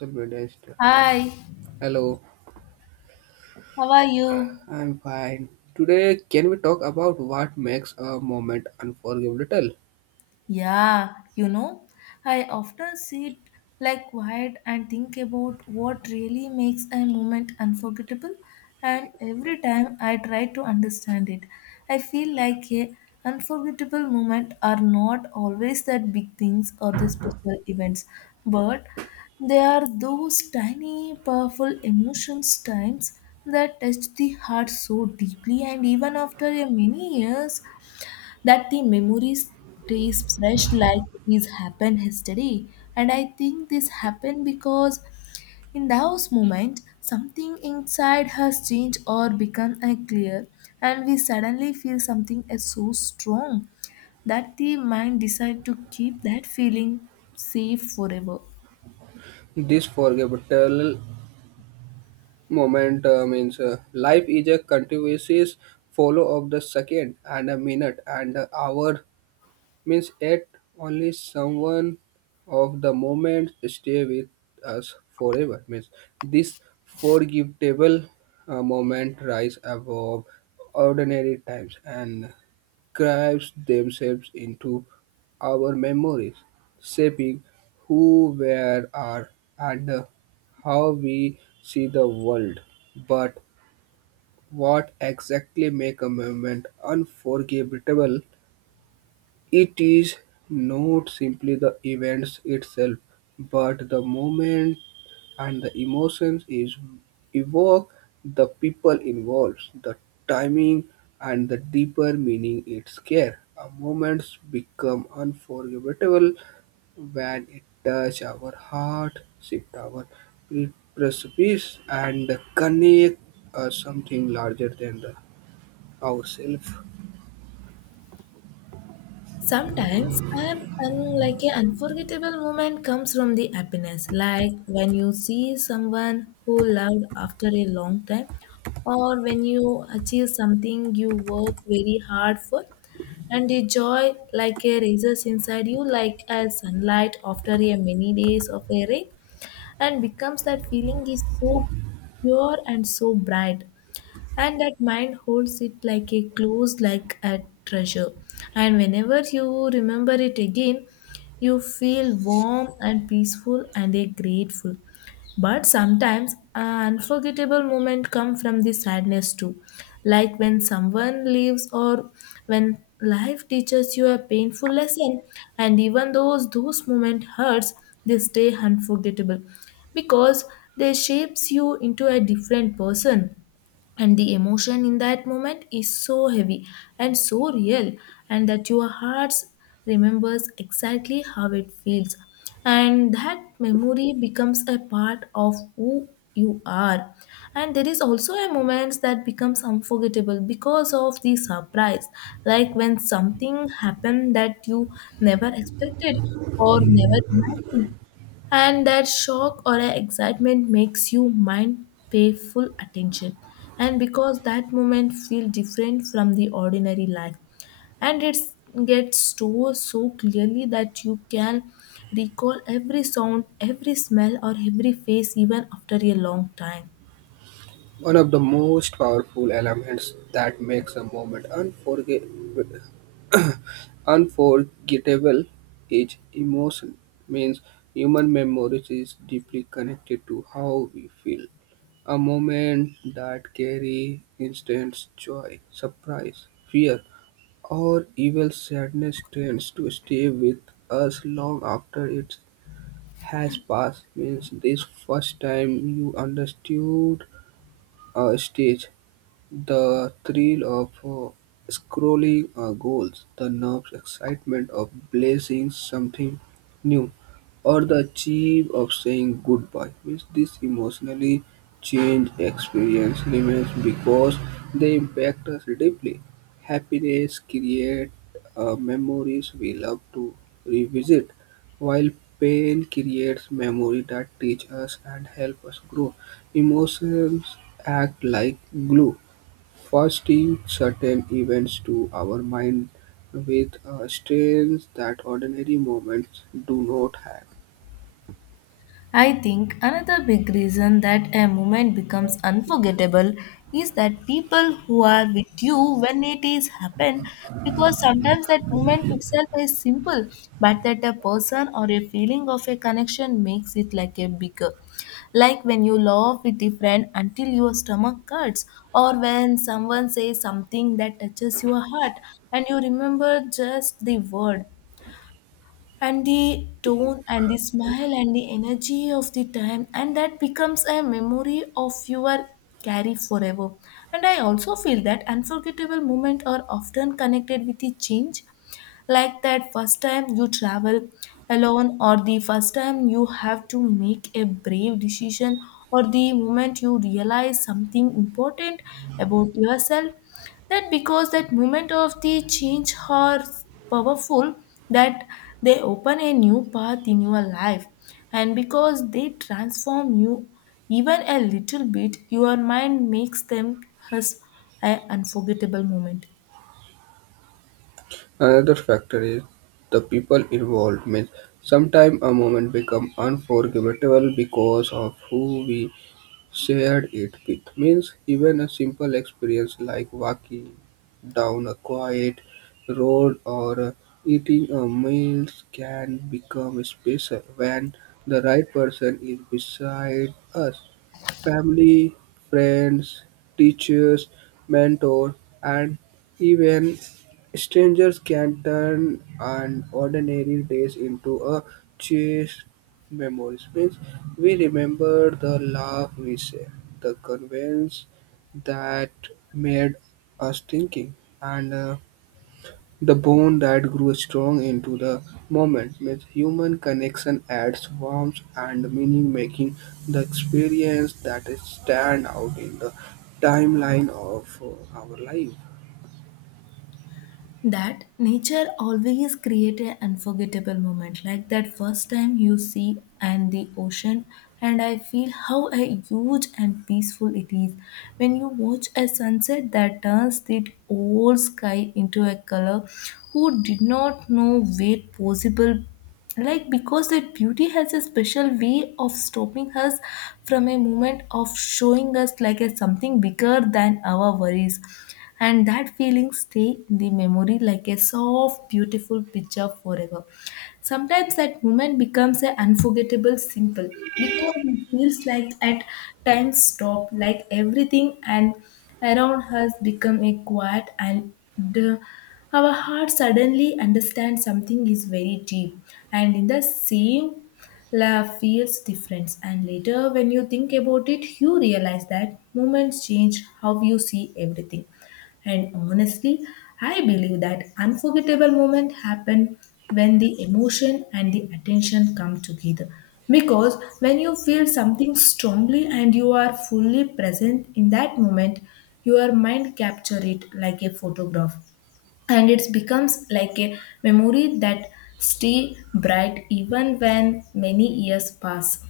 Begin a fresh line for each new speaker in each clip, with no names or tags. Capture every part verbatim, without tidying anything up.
The Minister.
Hi,
Hello,
how are you?
I'm fine. Today, can we talk about what makes a moment unforgettable?
Yeah, you know, I often sit like quiet and think about what really makes a moment unforgettable, and every time I try to understand it, I feel like a unforgettable moment are not always that big things or the special events, but they are those tiny, powerful emotions times that touch the heart so deeply, and even after a many years, that the memory stays fresh like these happen yesterday. And I think this happened because in those moments something inside has changed or become unclear, and we suddenly feel something is so strong that the mind decides to keep that feeling safe forever.
This forgettable moment uh, means uh, life is a continuous follow of the second and a minute and a hour means yet only someone of the moment stay with us forever means this forgettable uh, moment rise above ordinary times and carves themselves into our memories shaping who we are and how we see the world but what exactly make a moment unforgettable it is not simply the events itself, but the moment and the emotions is evoke, the people involved, the timing, and the deeper meaning it carries. A moment become unforgettable when it touch our heart, shift our pre- precipice, and connect us something larger than the ourselves.
Sometimes an, un- like an unforgettable moment comes from the happiness, like when you see someone who loved after a long time, or when you achieve something you work very hard for, and the joy like a rises inside you, like a sunlight after a many days of a rain, and becomes that feeling is so pure and so bright, and that mind holds it like a close like a treasure, and whenever you remember it again you feel warm and peaceful and a grateful. But sometimes an unforgettable moment come from the sadness too, like when someone leaves or when life teaches you a painful lesson, and even though those moments hurts they stay unforgettable because they shapes you into a different person, and the emotion in that moment is so heavy and so real, and that your heart remembers exactly how it feels, and that memory becomes a part of who you are. And there is also a moments that becomes unforgettable because of the surprise, like when something happened that you never expected or never imagined, and that shock or a excitement makes you mind pay full attention, and because that moment feel different from the ordinary life, and it gets stored so clearly that you can recall every sound, every smell, or every face even after a long time.
One of the most powerful elements that makes a moment unforgettable unforgettable is emotion means human memory is deeply connected to how we feel a moment that carry instant joy surprise fear or even sadness tends to stay with us long after it has passed means this first time you understood a stage the thrill of uh, scrolling uh, goals, the nerves excitement of blazing something new, or the achieve of saying goodbye. Means this emotionally change experience remains because they impact us deeply. Happiness create uh, memories we love to revisit, while pain creates memory that teach us and help us grow. Emotions act like glue Fasting certain events to our mind with a strength that ordinary moments do not have.
I think another big reason that a moment becomes unforgettable is that people who are with you when it is happened, because sometimes that moment itself is simple but that a person or a feeling of a connection makes it like a bigger, like when you laugh with a friend until your stomach hurts or when someone says something that touches your heart, and you remember just the word and the tone and the smile and the energy of the time, and that becomes a memory of your carry forever. And I also feel that unforgettable moments are often connected with the change, like that first time you travel alone, or the first time you have to make a brave decision, or the moment you realize something important about yourself, that because that moment of the change are powerful, that they open a new path in your life, and because they transform you even a little bit, your mind makes them as an unforgettable moment.
Another factor is the people involved means sometimes a moment become unforgettable because of who we shared it with. Means even a simple experience like walking down a quiet road or uh, eating a meal can become special when the right person is beside us. Family, friends, teachers, mentors, and even strangers can turn an ordinary days into a cherished memories. Means we remember the laugh we share, the convenience that made us thinking, and uh, the bond that grew strong into the moment with human connection adds warmth and meaning, making the experience that is stand out in the timeline of uh, our life.
That nature always create an unforgettable moment, like that first time you see and the ocean, and I feel how a huge and peaceful it is, when you watch a sunset that turns the whole sky into a color who did not know were possible, like because that beauty has a special way of stopping us from a moment of showing us like a something bigger than our worries, and that feeling stay in the memory like a soft beautiful picture forever. Sometimes that moment becomes a unforgettable simple because it feels like at times stop, like everything and around us become a quiet and our heart suddenly understands something is very deep, and in the same love feels different, and later when you think about it you realize that moments change how you see everything. And honestly, I believe that unforgettable moments happen when the emotion and the attention come together. Because when you feel something strongly and you are fully present in that moment, your mind capture it like a photograph, and it becomes like a memory that stay bright even when many years pass.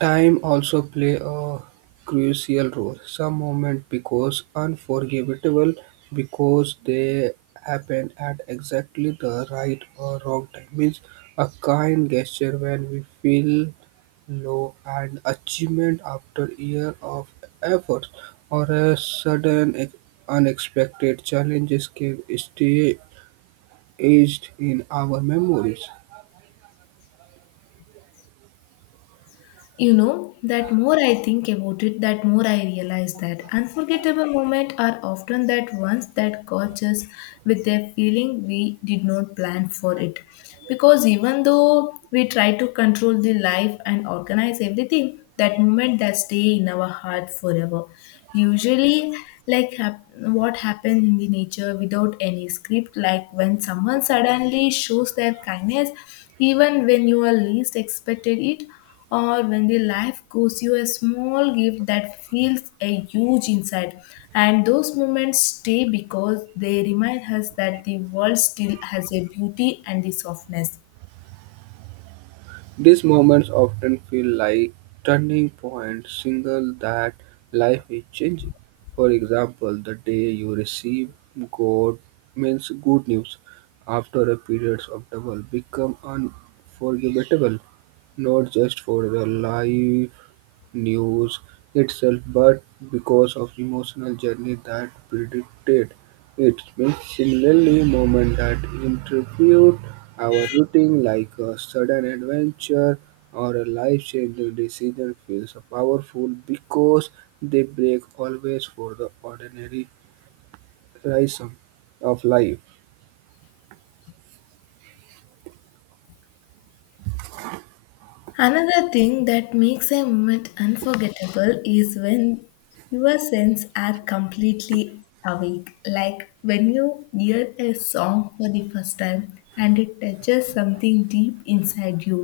Time also play a crucial role. Some moments become unforgettable because they happen at exactly the right or wrong time. Means a kind gesture when we feel low, an achievement after year of effort, or a sudden ex- unexpected challenges can stay aged in our memories.
You know, that more I think about it, that more I realize that unforgettable moments are often that ones that catch us with a feeling we did not plan for it. Because even though we try to control the life and organize everything, that moment that stay in our heart forever. Usually, like hap- what happened in the nature without any script, like when someone suddenly shows their kindness, even when you are least expected it, or when the life gives you a small gift that feels a huge inside, and those moments stay because they remind us that the world still has a beauty and the softness.
These moments often feel like turning point, signal that life is changing. For example, the day you receive God means good news after a period of trouble become unforgettable, not just for your life news itself but because of emotional journey that predicted it. Means similarly moment that interpret our routine like a sudden adventure or a life-changing decision feels powerful because they break always for the ordinary rhythm of life.
Another thing that makes a moment unforgettable is when your senses are completely awake, like when you hear a song for the first time and it touches something deep inside you,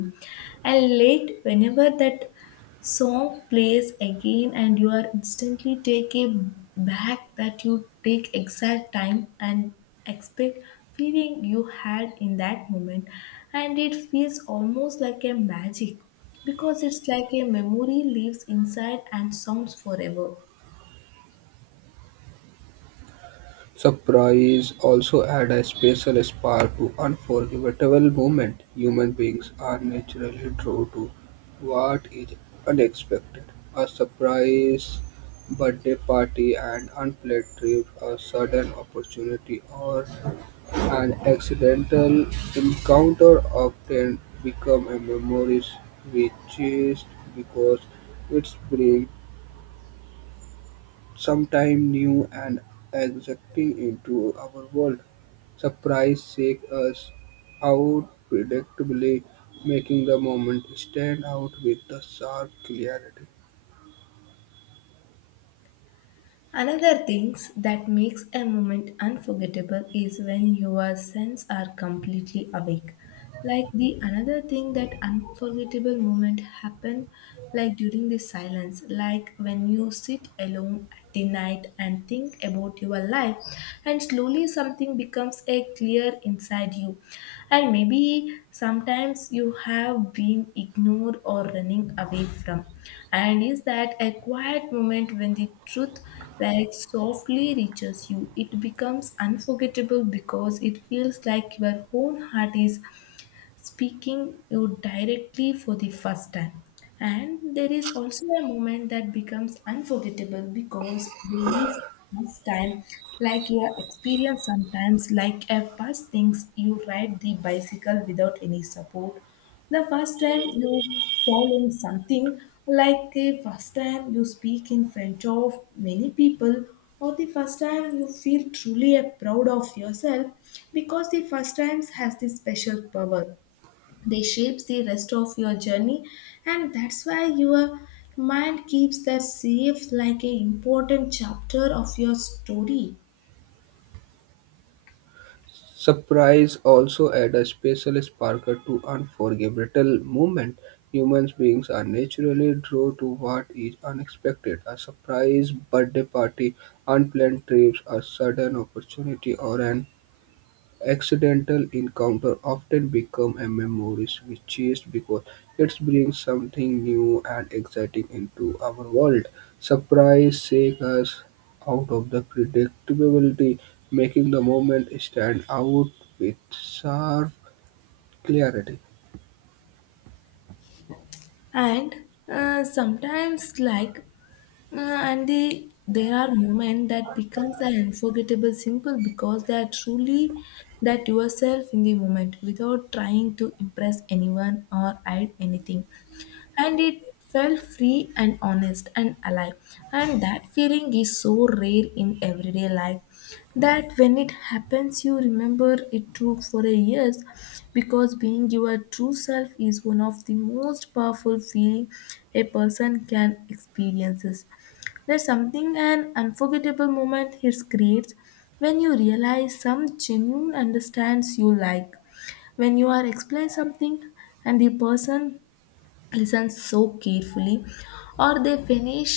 and late whenever that song plays again, and you are instantly taken back that you take exact time and expect feeling you had in that moment. And it feels almost like a magic because it's like a memory lives inside and sounds forever.
Surprise also adds a special spark to unforgettable moments. Human beings are naturally drawn to what is unexpected. A surprise birthday party, an unplanned trip, a sudden opportunity, or an accidental encounter often become a memories we cherish because it's brings sometime new and exciting into our world. Surprise shake us out predictably, making the moment stand out with the sharp clarity.
Another things that makes a moment unforgettable is when your senses are completely awake. Like the another thing that unforgettable moment happen like during the silence, like when you sit alone at the night and think about your life, and slowly something becomes a clear inside you, and maybe sometimes you have been ignored or running away from, and is that a quiet moment when the truth like softly reaches you, it becomes unforgettable because it feels like your own heart is speaking you directly for the first time. And there is also a moment that becomes unforgettable because these first time, like your experience sometimes, like a first things you ride the bicycle without any support. The first time you fall in something, like the first time you speak in front of many people, or the first time you feel truly a proud of yourself, because the first times has this special power, they shapes the rest of your journey, and that's why your mind keeps that safe like an important chapter of your story.
Surprise also add a special sparkle to unforgettable moment. Humans beings are naturally drawn to what is unexpected. A surprise birthday party, unplanned trips, a sudden opportunity, or an accidental encounter often become a memories we chase because it brings something new and exciting into our world. Surprise shake us out of the predictability, making the moment stand out with sharp clarity.
And uh, sometimes like Uh, and they, there are moments that becomes an unforgettable simple because they are truly that yourself in the moment without trying to impress anyone or hide anything. And it felt free and honest and alive. And that feeling is so rare in everyday life that when it happens you remember it took for a years, because being your true self is one of the most powerful feeling a person can experiences. There's something an unforgettable moment it creates when you realize some genuine understands you, like when you are explain something and the person listen so carefully, or they finish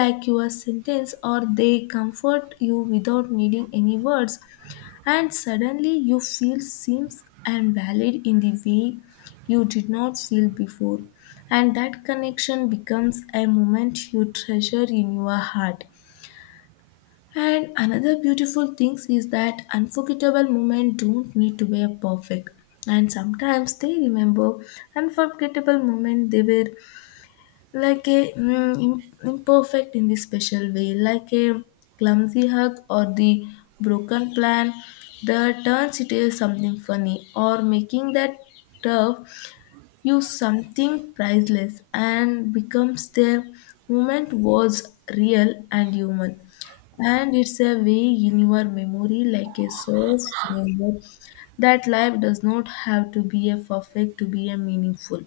like your sentence, or they comfort you without needing any words, and suddenly you feel seems and valid in the way you did not feel before, and that connection becomes a moment you treasure in your heart. And another beautiful thing is that unforgettable moments don't need to be perfect. And sometimes they remember unforgettable moments they were like a mm, im- imperfect in the special way, like a clumsy hug or the broken plan that turns it into something funny, or making that turf use something priceless, and becomes their moment was real and human, and it's a way in your memory like a source memory that life does not have to be a perfect to be a meaningful.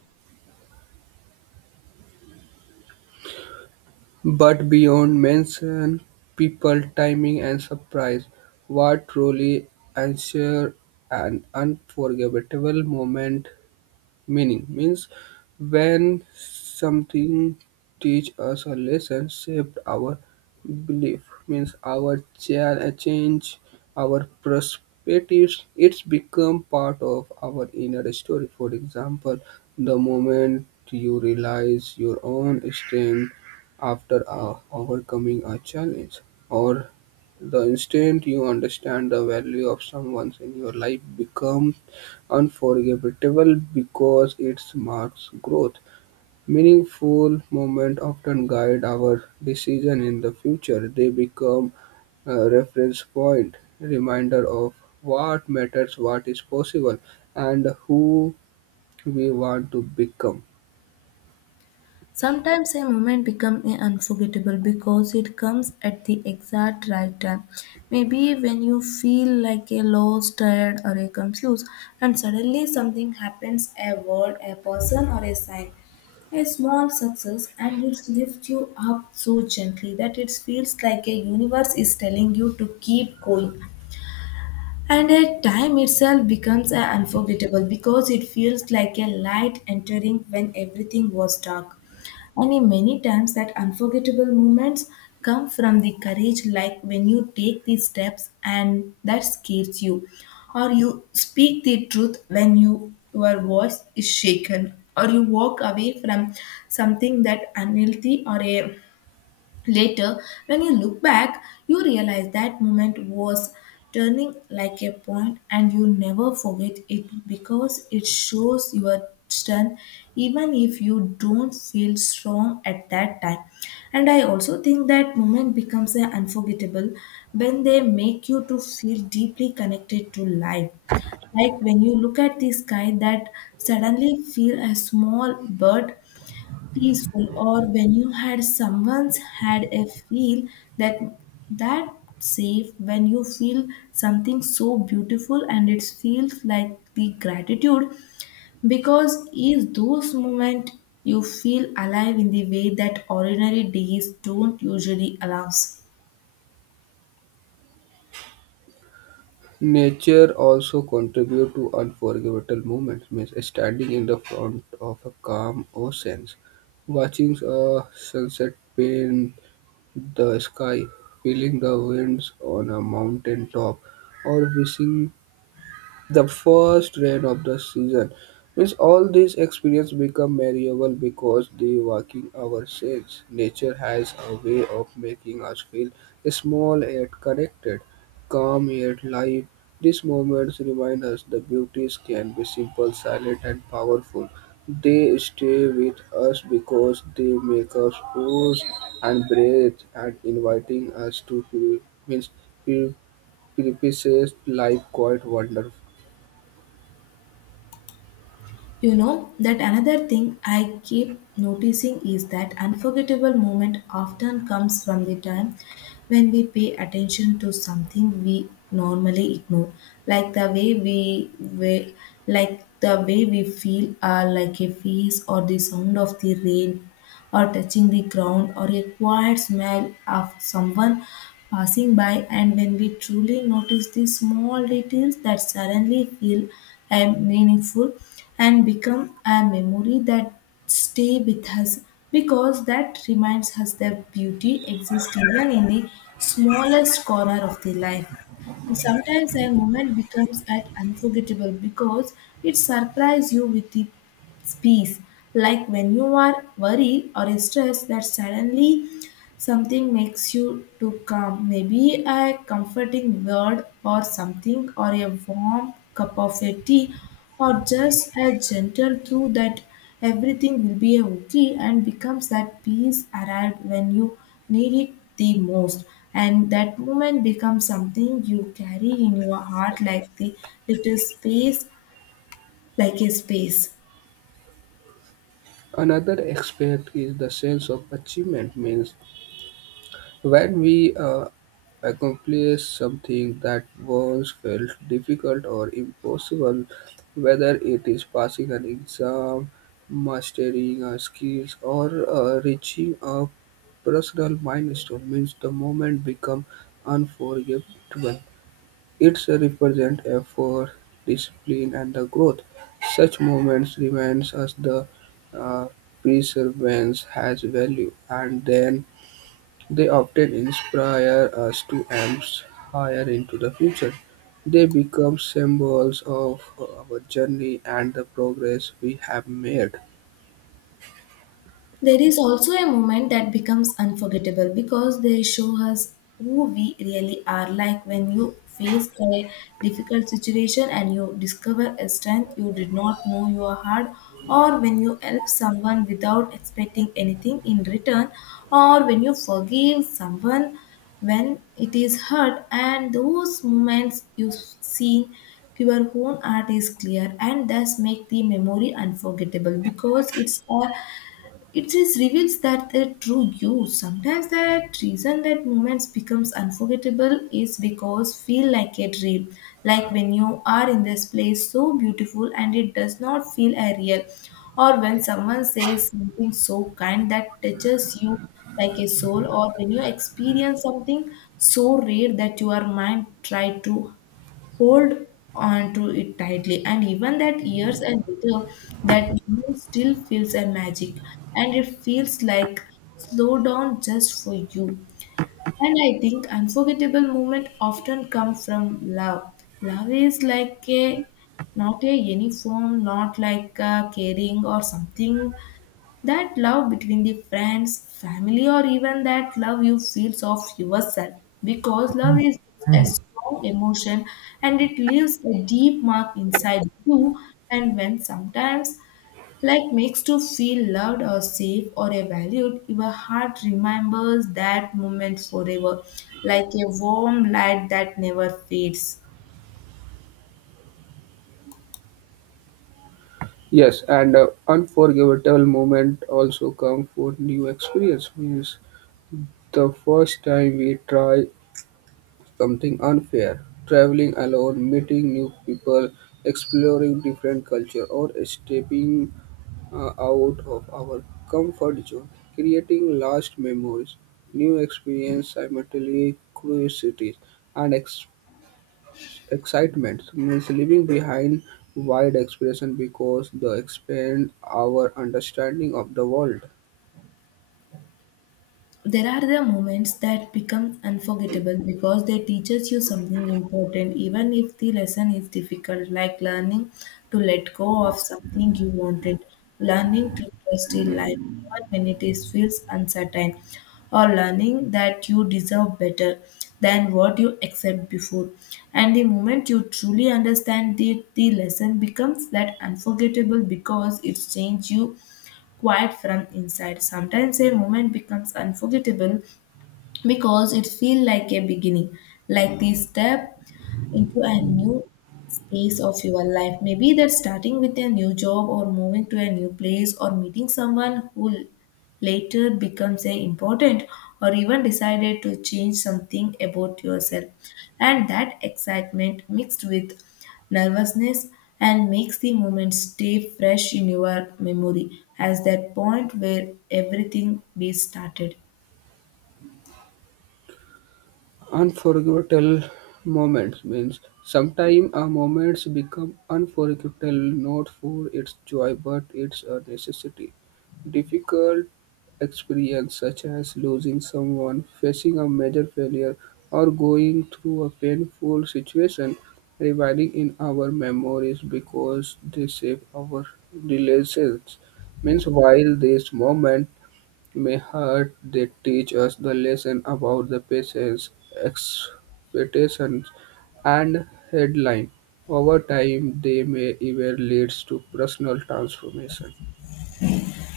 But beyond mention, people, timing, and surprise, what truly ensure an unforgettable moment meaning means when something teach us a lesson, shaped our belief, means our cha- change, our perspectives, it's become part of our inner story. For example, the moment you realize your own strength after uh, overcoming a challenge, or the instant you understand the value of someone in your life become unforgettable because it marks growth. Meaningful moments often guide our decision in the future. They become a reference point, reminder of what matters, what is possible, and who we want to become.
Sometimes a moment becomes unforgettable because it comes at the exact right time. Maybe when you feel like a lost, tired, or a confused, and suddenly something happens, a word, a person, or a sign, a small success, and it lifts you up so gently that it feels like a universe is telling you to keep going. And at time itself becomes uh, unforgettable because it feels like a light entering when everything was dark. And in many times that unforgettable moments come from the courage, like when you take these steps and that scares you, or you speak the truth when you, your voice is shaken, or you walk away from something that unhealthy or a later, when you look back, you realize that moment was turning like a point, and you never forget it because it shows your strength even if you don't feel strong at that time. And I also think that moment becomes uh, unforgettable when they make you to feel deeply connected to life, like when you look at the sky, that suddenly feel a small bird peaceful, or when you had someone's had a feel that that safe, when you feel something so beautiful and it feels like the gratitude, because is those moment you feel alive in the way that ordinary days don't usually allows.
Nature also contribute to unforgettable moments, means standing in the front of a calm ocean, watching a sunset paint the sky, feeling the winds on a mountain top, or wishing the first rain of the season. Means all these experience become variable because the working hours change. Nature has a way of making us feel small yet connected, calm yet live. These moments remind us the beauties can be simple, silent, and powerful. They stay with us because they make us pause and breathe and inviting us to feel means pre- precipices life quite wonderful.
You know, that another thing I keep noticing is that unforgettable moment often comes from the time when we pay attention to something we normally ignore, like the way we, we like the way we feel, uh, like a face or the sound of the rain or touching the ground or a quiet smell of someone passing by, and when we truly notice the small details that suddenly feel and meaningful and become a memory that stay with us, because that reminds us that beauty exists even in the smallest corner of the life. And sometimes a moment becomes at unforgettable because it surprises you with the peace. Like when you are worried or stressed, that suddenly something makes you to calm. Maybe a comforting word or something, or a warm cup of a tea, or just a gentle through that everything will be okay, and becomes that peace arrived when you need it the most, and that moment becomes something you carry in your heart like the little space, like a space.
Another aspect is the sense of achievement, means when we uh, accomplish something that once felt difficult or impossible, whether it is passing an exam, mastering a skill, or uh, reaching a personal milestone, means the moment become unforgettable. It represents effort, discipline, and the growth. Such moments reminds us the uh, perseverance has value, and then they often inspire us to aim higher into the future. They become symbols of our journey and the progress we have made.
There is also a moment that becomes unforgettable because they show us who we really are, like when you face a difficult situation and you discover a strength you did not know you had, or when you help someone without expecting anything in return, or when you forgive someone when it is hurt, and those moments you see your own art is clear and thus make the memory unforgettable because it's all it just reveals that the true you. Sometimes that reason that moments becomes unforgettable is because feel like a dream. Like when you are in this place so beautiful and it does not feel a real. Or when someone says something so kind that touches you like a soul, or when you experience something so rare that your mind try to hold on to it tightly, and even that years and later that moment still feels a magic, and it feels like slow down just for you. And I think unforgettable moment often come from love. Love is like a not a uniform, not like a caring or something, that love between the friends, family, or even that love you feel of yourself. Because love is a strong emotion and it leaves a deep mark inside you. And when sometimes like makes you feel loved or safe or a valued, your heart remembers that moment forever, like a warm light that never fades.
Yes, and uh, unforgettable moment also come for new experience means the first time we try something unfair. Traveling alone, meeting new people, exploring different culture, or stepping uh, out of our comfort zone, creating last memories, new experience, simultaneously curiosities and ex- excitement means leaving behind wide expression because they expand our understanding of the world.
There are the moments that become unforgettable because they teaches you something important even if the lesson is difficult, like learning to let go of something you wanted, learning to trust in life even when it is feels uncertain, or learning that you deserve better than what you accept before. And the moment you truly understand the, the lesson becomes that unforgettable because it's changed you quiet from inside. Sometimes a moment becomes unforgettable because it feels like a beginning, like the step into a new space of your life. Maybe that's starting with a new job, or moving to a new place, or meeting someone who later becomes a important, or even decided to change something about yourself, and that excitement mixed with nervousness and makes the moment stay fresh in your memory as that point where everything be started.
Unforgettable moments means sometimes a moments become unforgettable not for its joy but its a necessity. Difficult experience such as losing someone, facing a major failure, or going through a painful situation reviving in our memories because they shape our relations. Means while this moment May heart they teach us the lesson about the patience, expectations, and headline. Over time, they may even lead to personal transformation.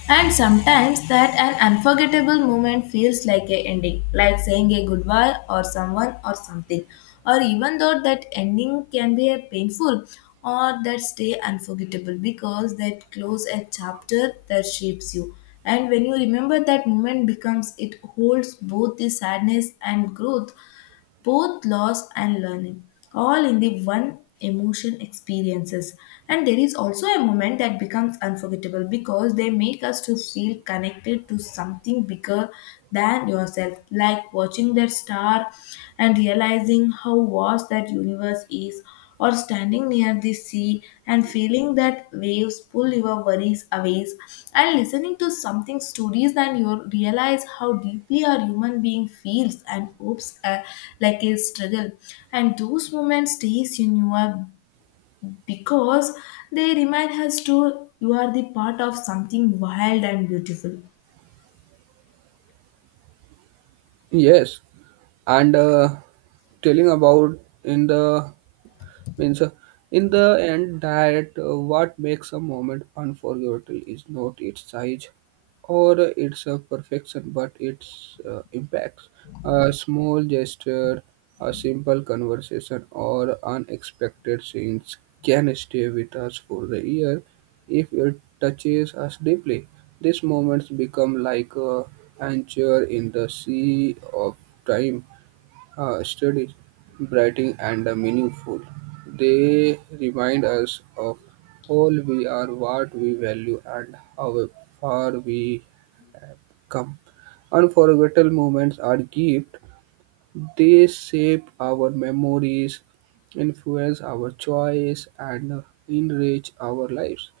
And sometimes that an unforgettable moment feels like a ending, like saying a goodbye or someone or something. Or even though that ending can be a painful, or that stay unforgettable because that close a chapter that shapes you. And when you remember that moment becomes, it holds both the sadness and growth, both loss and learning, all in the one emotion experiences. And there is also a moment that becomes unforgettable because they make us to feel connected to something bigger than yourself, like watching that star and realizing how vast that universe is, or standing near the sea and feeling that waves pull your worries away, and listening to something stories and you realize how deeply a human being feels and hopes, uh, like a struggle, and those moments stays in your because they remind us to you are the part of something wild and beautiful.
Yes, and uh, telling about in the means uh, in the end that uh, what makes a moment unforgettable is not its size or its uh, perfection but its uh, impacts a small gesture a simple conversation or unexpected scenes can stay with us for the year if it touches us deeply these moments become like a anchor in the sea of time uh, studies, brighting, and uh, meaningful. They remind us of all we are, what we value, and how far we come. Unforgettable moments are gifts. They shape our memories, influence our choice, and uh, enrich our lives.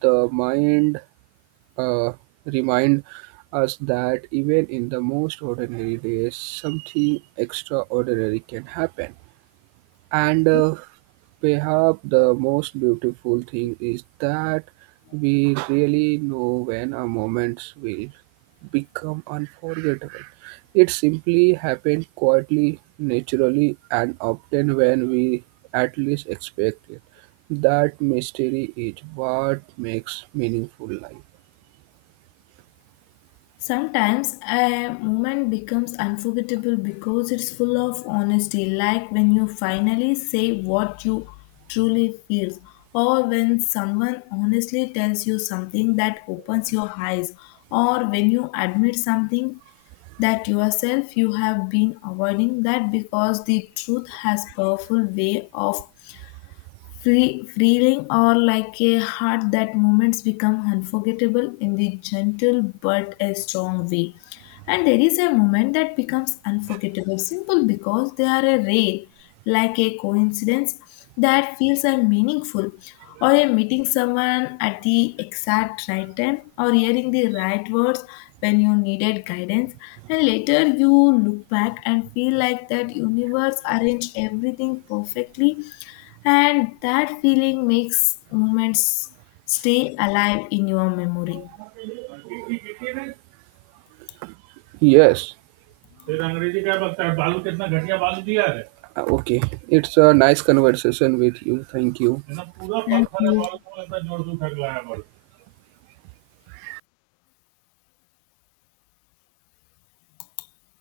The mind uh, remind us that even in the most ordinary days, something extraordinary can happen. And uh, perhaps the most beautiful thing is that we really know when our moments will become unforgettable. It simply happened quietly, naturally, and often when we at least expect it. That mystery is what makes meaningful life.
Sometimes a moment becomes unforgettable because it's full of honesty, like when you finally say what you truly feel, or when someone honestly tells you something that opens your eyes, or when you admit something that yourself you have been avoiding that, because the truth has powerful way of Free, freeling or like a heart, that moments become unforgettable in the gentle but a strong way. And there is a moment that becomes unforgettable, simple because they are a rare, like a coincidence that feels a meaningful, or a meeting someone at the exact right time, or hearing the right words when you needed guidance. And later you look back and feel like that universe arranged everything perfectly, and that feeling makes moments stay alive in your memory.
Yes. फिर अंग्रेजी क्या बकता है, बालू कितना घटिया बालू दिया है. Okay, it's a nice conversation with you. Thank you. है ना, पूरा
Thank
पत्थर है
you.
बालू को लगता है जोड़ दूं फेंक लाया बालू।